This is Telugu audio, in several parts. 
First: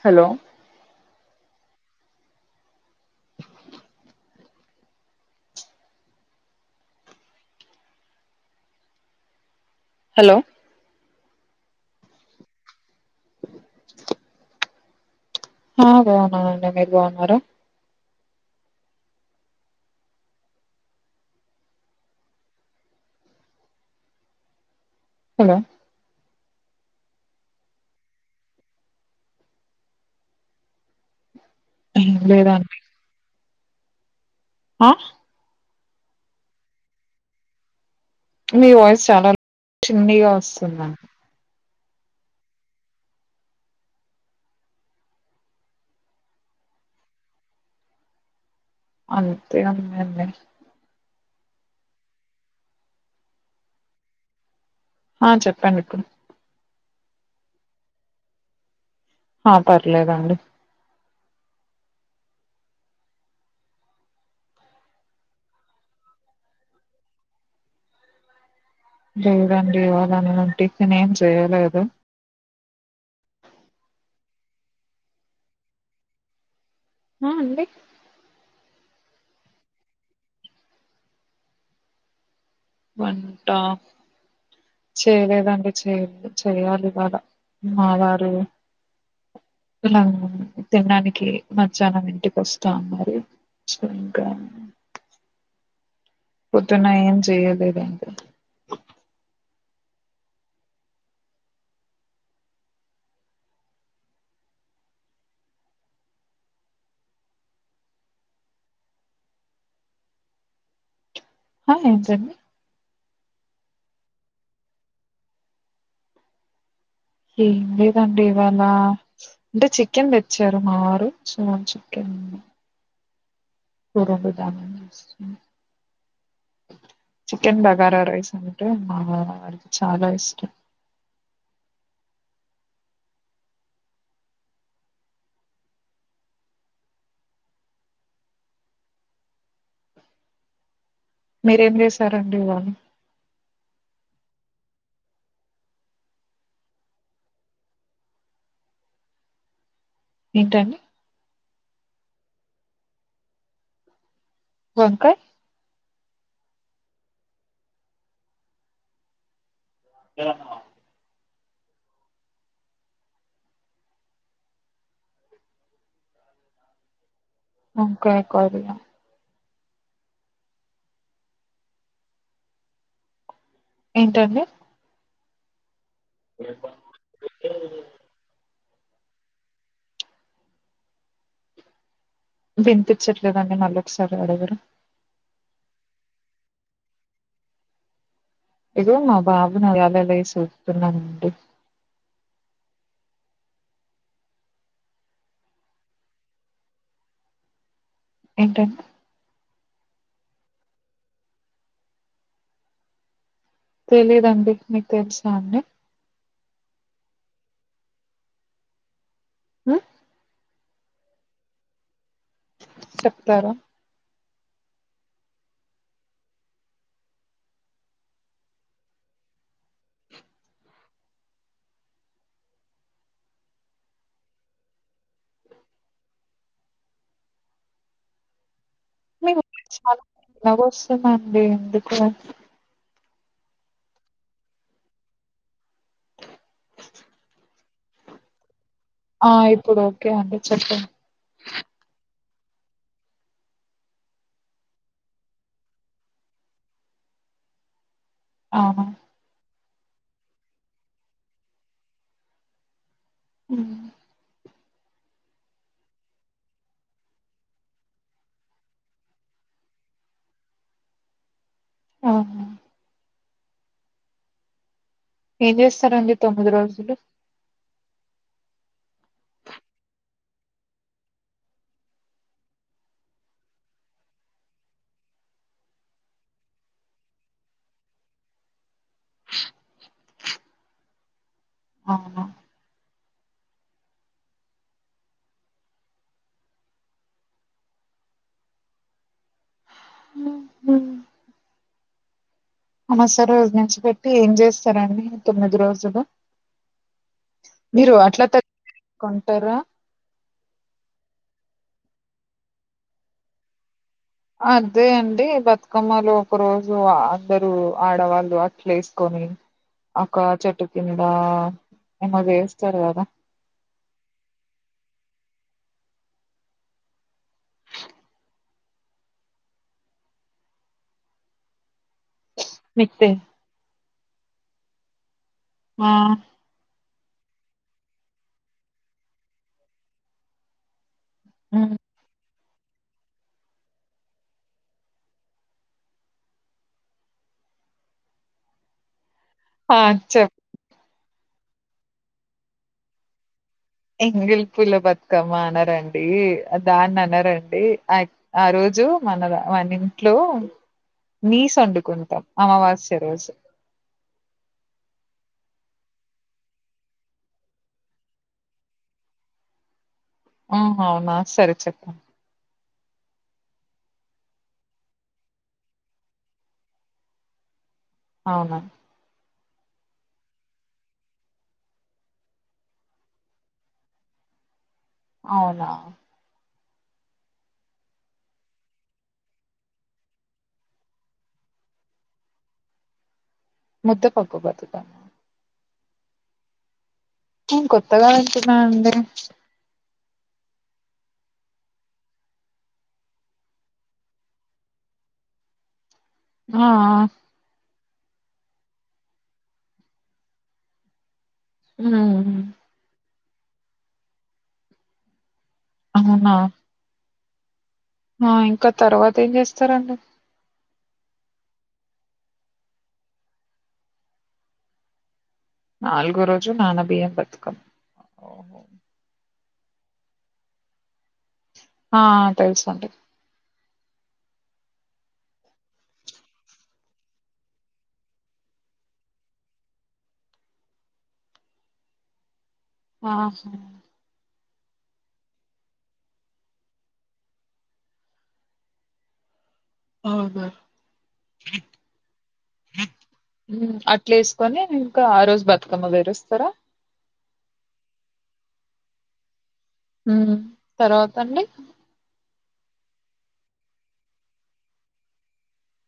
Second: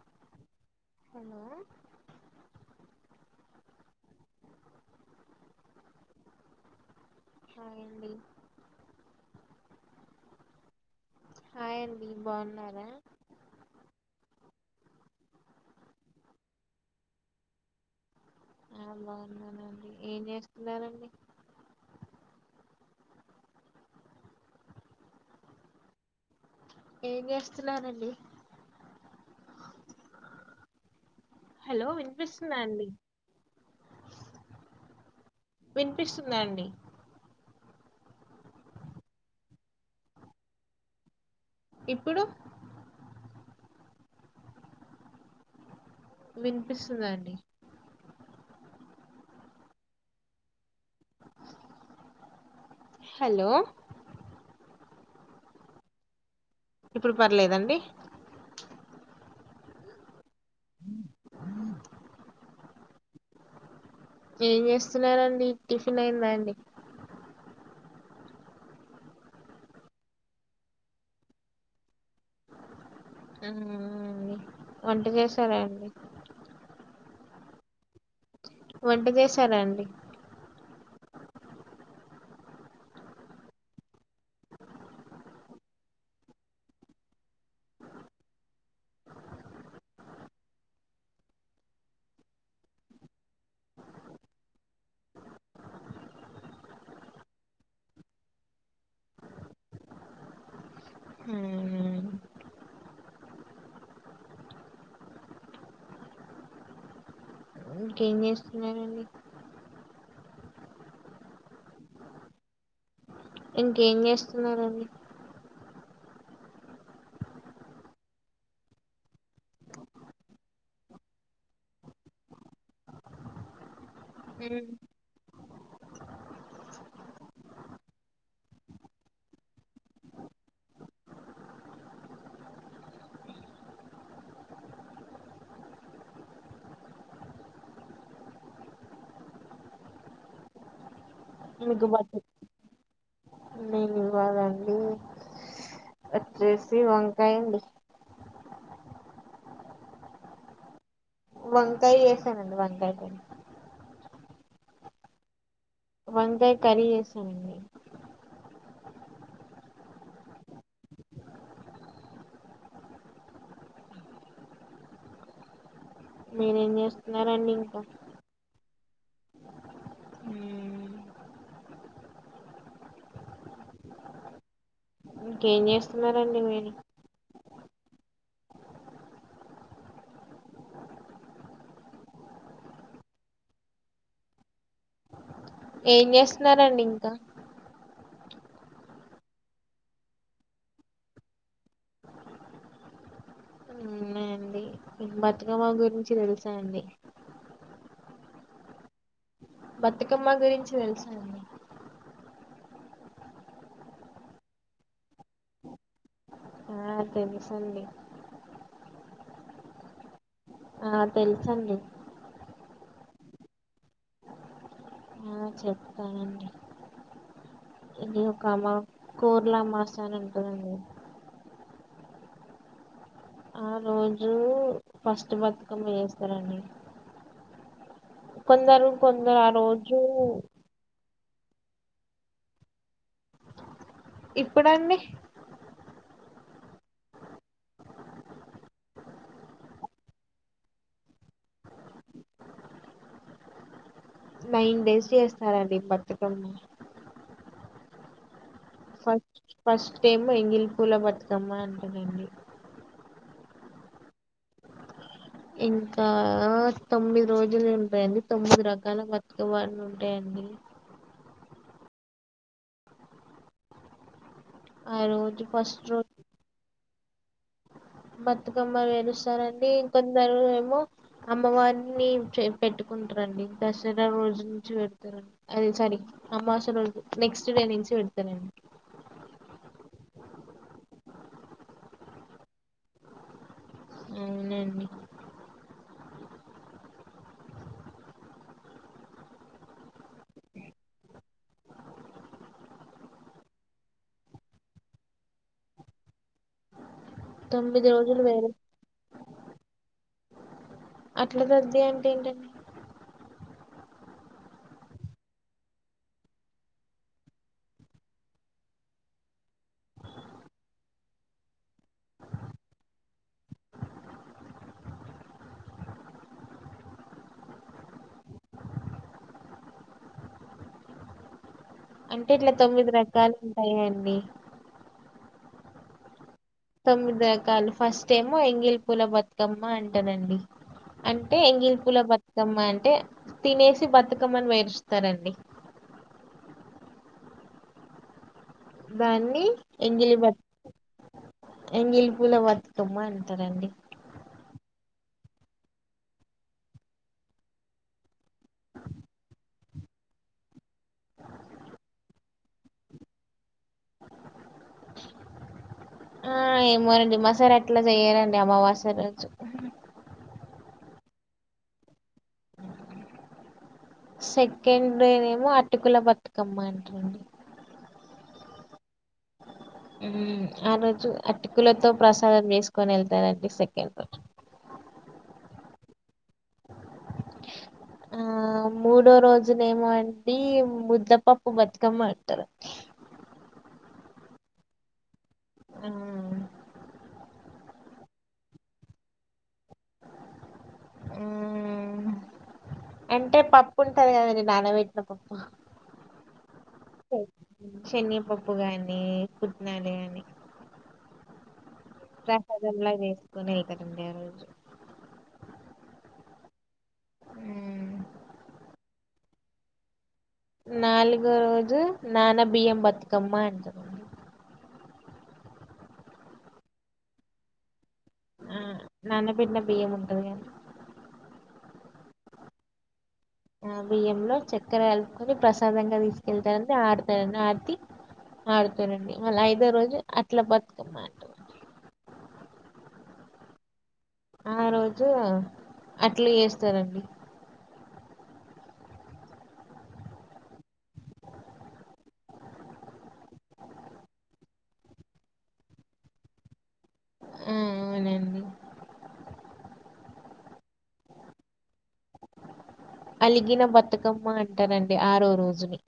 హలో. హలో. హాయ్ అండి. హలో. హాయండి బాగున్నారా. హా బాగున్నానండి మీరు బాగున్నారా. ఆ బాగున్నానండి ఏం చేస్తున్నారంండి. హలో. ఏచేస్తున్నారండి. హలో ఏం వినిపిస్తుద అండి. ఆహ. వినిపిస్తుందండి. మీ వాయిస్ చాలా చిన్నీగా వస్తుందండి. ఇప్పుడు. వినిపిస్తుందండి. అంతే అన్నే లె. హలో. ఆ చెప్పండి ఇప్పుడు. ఇప్పుడు పర్లేదండి ఆ పర్లేదండి ఏం చేస్తున్నారంండి టిఫిన్ అయిందా అండి లేదండి ఇవళనింటికన్ ఏం చెయ్యలేదు ఆ అండి వంట చేశారా అండి ఆ అండి వంట చేశారాండి వంట చేయలేదంటే చేయ చేయాలి వాళ మా వారులా తినడానికి మధ్యాహ్నం ఇంటికి వస్తా ఉన్నారురి సో ఇంకా పత్తున ఏం చేయదు లేదు అవునా. ఇంకేం చేస్తున్ననండి ఆా ఏజ ఇంకేం చేస్తున్నారండి ఏం లేదండి ఇవాళ అంటే చికెన్ తెచ్చారు మాారు సో చికెన్ కురుంబుదామ ఉమ్. చికెన్ బగారా రైస్ అంటే మా వాడికి చాలా ఇష్టం మీరేం మీకు బట్ట చేశారండి వావాళు నేను చేసి వంకాయడి ఏంటండి వంకాయ చేసానండి వంకాయ ప అకా వంగే కరియేసనిడి అ మీరేం చేస్తున్నారండి ఇంకా అకా కా ఏంటండి క స్తున్నారంండి వేళ వినిపించట్లేదండి నల్ొకసారి అడగరు ఏం చేస్తున్నారంండి ఇంకా ఇదో మా బాబు నాలలయి సూతున్నాంది అవునా అండి బతుకమ్మ గురించి తెలుసానండి ఏంటంట బతుకమ్మ గురించి వెలుసాండి తెలిదండి మీకు తెలిసా అన్ని అ అదేం సలి హ ఆ తెలుసండి చెప్తారా చెప్తానండి ఇది ఒక అమ్మ కూూరల అమ్మాస్ అని అంటుందండి ఆ రోజు ఫస్ట్ బతుకమ్మ వేస్తారంండి కొందరు మీ ఆ రోజు మ అంటే ఎందు కూడా ఇప్పుడుండి ఆ ఇప్పుడు ఓకే అండి చెప్పండి నైన్ డేస్ చేస్తారంండి బతుకన్న అవునా అ ఫస్ట్ ఏమొ ఎంగిలి పూల బతుకమ్మ అంటరండి ఉ ఇంకా తొమ్మిది రోజులు ఉంటాయండి తొమ్మిది రకాల బతుకమ్మ ఉంటాయండి అవున ఆ రోజు ఏం చేస్తారండి తొమ్మిది రోజులు బతుకమ్మలు వేలుస్తారండి కొందరు ఏమో అమ్మవారిని పెట్టుకుంటారండి దసరా రోజు నుంచి పెడతారండి అది సరిగ అమావాస్య రోజు నెక్స్ట్ డే నుంచి పెడతారండి అవును అవునండి ఉమ్. అమాస రోజు నుంచి పెట్టి ఏం చేస్తారండి తొమ్మిది రోజులు తొమ్మిది మీరు రోజులు అట్లా త వేరే కుంటర అట్లా తద్ది అంటే ఏంటండి అదే అండి బతుకమ్మలో ఒక రోజు అ అందరు ఆడవాళ్ళు అట్లేసుకొని ఒక చెట్టు కింద ఏమో చేస్తరు కదా అంటే ఇట్లా తొమ్మిది మీకు తె రకాలు ఉంటయండి ఆ తొమ్మిది రకాలు ఫస్ట్ ఏమో ఎంగిలి పూల బతుకమ్మ అంటనండి అంటే ఉమ్. ఎంగిల్ పూల బ బతుకమ్మ అంటే తినేసి బతుకమ్మని వేరుస్తారండి దాన్ని ఆ ఎంగలి బ చెప్ ఎంగిలి పూల బతుకమ్మ అంటారండి ఎంగిలి పూల బతుకమ్మ అనరండి దాన్ని అనరండి ఆ యొ ఆ రోజు మన మన ఇంట్లో నీస్ వండుకుంటాం అమావాస్య రోజు ఆ ఏమోనండి మా సారి అట్లా చేయారండి అమావాస్య రోజు ఆ అవునా సరే చెప్ప సెకండ్ డే నేమో అటుకుల బతుకమ్మ అంటరండి అవునా ఆ రోజు అటుకులతో ప్రసాదం చేసుకొని వెళ్తారండి సెకండ్ రోజు అవునా ఆ మూడో రోజునేమో అండి ముద్దపప్పు బతుకమ్మ అంటారండి ముద్దపప్పు బతుకమ్మ ఆ కొత్తగా వింటున్నా అండి ఆ అంటే పప్పు ఉంటది కదండి నానవేటిన పప్పు హా శనగపప్పు గాని పుట్నాలు గాని ర మ్మ్ హజార్ ల చేస్ కోనెకతండి ఆ రోజు ఆ ఉ ఆ ఇంకా తర్వాత ఏం చేస్తారండి నాలుగో రోజు నానబియ్యం బతుకమ్మ అంటరండి నాలుగో రోజు నానబియ్యం బతుకమ్మ ఓహో ఆ నా న బిన్న బియ్యము ఉంటాది కద ఆ తెలుసు అండి ఆ బియ్యంలో చక్కెర కలుపుకొని ప్రసాదంగా తీసుకెళ్తారండి ఆడతారంని ఆడితి ఆడుతారంండి మళ్ళీ ఐదో రోజు అట్లా బతుకమ్మాట ఆహా ఆ రోజు అట్లు చేస్తారండి అవున అట్లు వేసుకొని ఇంకా ఆ రోజు బతుకమ్మ పేరుస్తారా ఆ అవునండి ఉ తర్వాతండి అలిగిన బతుకమ్మ అంటారంండి ఆరో రోజుని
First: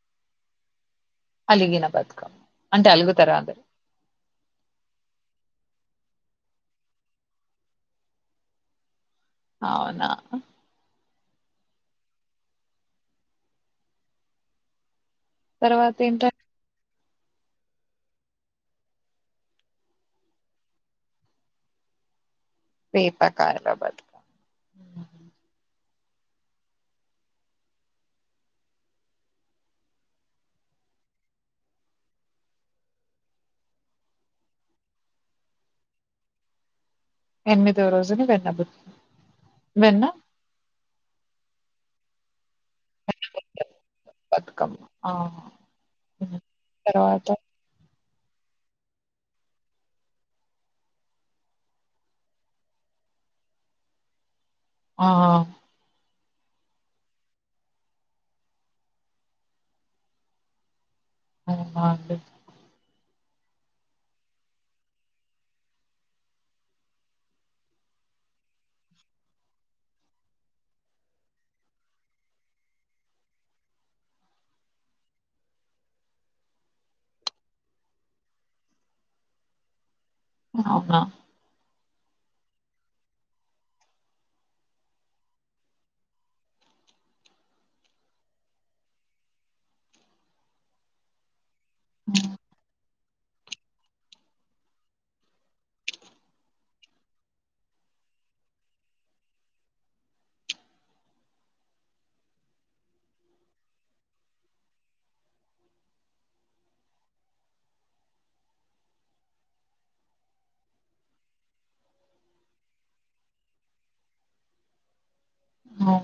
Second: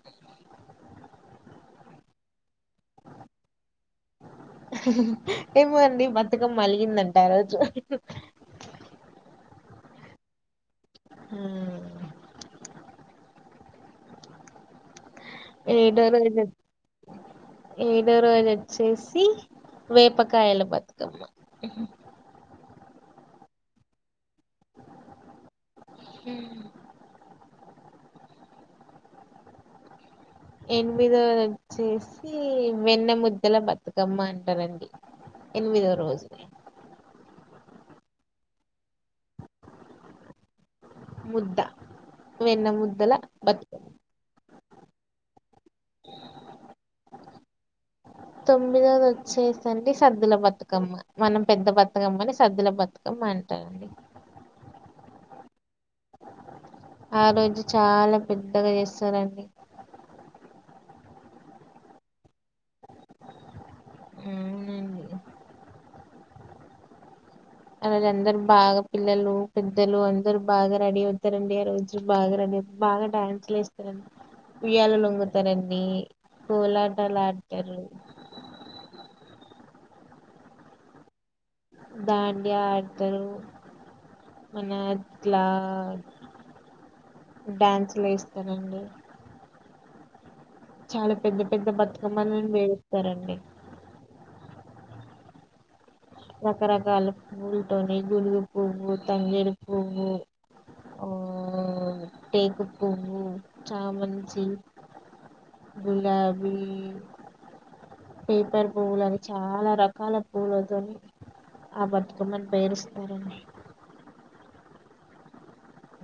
అలిగిన బతుకమ్మ అంటే అలుగుతార ఏమో అండి బతుకమ్మ అలిగిందంట ఆ రోజు అవునా హ తర్వాత ఏడో ఏంటంటే రోజు ఏడో రోజు వచ్చేసి వేపకాయల బతుకమ్మ వేపకాయల బతుకమ్మ హు ఎనిమిదోది వచ్చేసి వెన్నె ముద్దల బతుకమ్మ అంటారండి ఎనిమిదో రోజుని ఎనిమిదో రోజుని వెన్న బు వెన్న ముద్ద వెన్న ముద్దల బతుక కమ్మ తరువాత తొమ్మిదోది వచ్చేసండి సద్దుల బతుకమ్మ మనం పెద్ద బతుకమ్మని సద్దుల బతుకమ్మ అంటారు అండి ఆ ఆ రోజు చాలా పెద్దగా చేస్తారండి [unintelligible] ఉ ఆరోజు అందరు బాగా పిల్లలు పెద్దలు అందరు బాగా రెడీ అవుతారండి ఆ రోజు బాగా రెడీ అయి బాగా డాన్సులు వేస్తారండి ఉయ్యాలు ఉగుతారండి కోలాటాలు ఆడతారు అవున దాండియా ఆడతారు మన క్లా డ్యాన్సులు వేస్తారం డి చాలా పెద్ద పెద్ద బతుకమ్మని పేరుస్తారండి రకరకాల పువ్వులతోని గుడిగు పువ్వు తంగేలి పువ్వు టేకు పువ్వు చామంచి గులాబీ పేపర్ పువ్వులు అని చాలా రకాల పువ్వులతోని ఆ బతుకమ్మని పేరుస్తారూ అండి అవున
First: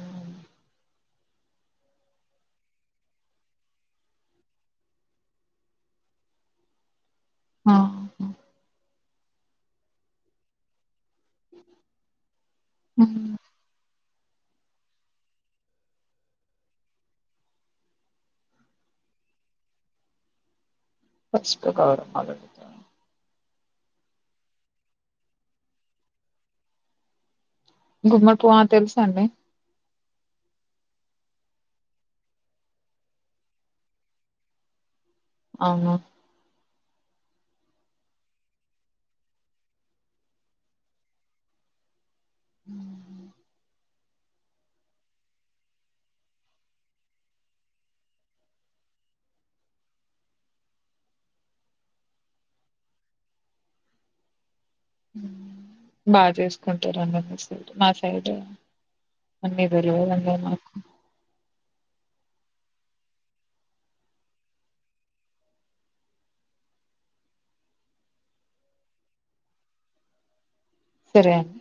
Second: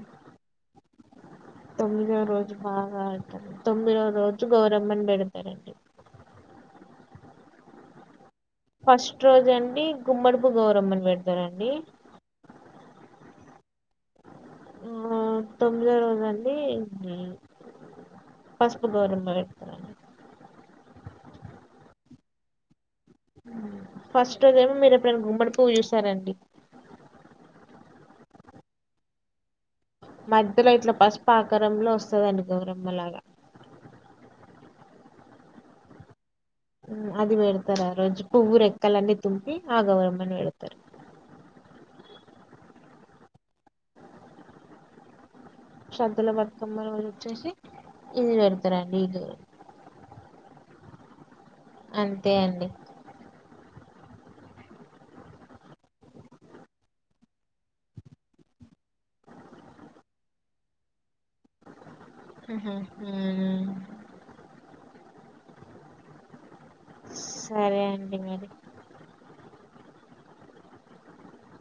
తొమ్మిదో రోజు బాగా ఆడత తొమ్మిదో రోజు గౌరమ్మని పెడతారండి ఆ ఫస్ట్ రోజు అండి గుమ్మడుపు గౌరమ్మని పెడు తారండి ఉమ్. తొమ్మిదో రోజు అండి పసుపు గోరమ్మ పెడతారూ పచ్చ ప్రకాల [unintelligible] ఫస్ట్ోదేమో మీరు ఎప్పుడైనా గుమ్మడిపుువ్వు చూశారండి గుమ్మడి పువ్వా ఆ తెలుసు అండి మధ్యలో ఇట్లా పసుపు ఆకారంలో వస్తుందని గౌరమ్మలాగా అవును అది పెడతారు ఆ రోజు పువ్వు రెక్కలన్నీ తుంపి ఆ గౌరమ్మని పెడతారు శ్రద్ధల బతుకమ్మ రోజు వచ్చేసి ఇది పెడతారండి ఇ అంతే అండి ఉమ్ బాగా చేసుకుంటారు అండి మీ సైడ్ మా సైడ్ అన్నీ దొరగదు అన్నారు మాకు ఉహూ ఉమ్ సరే అండి మరి సరే అండి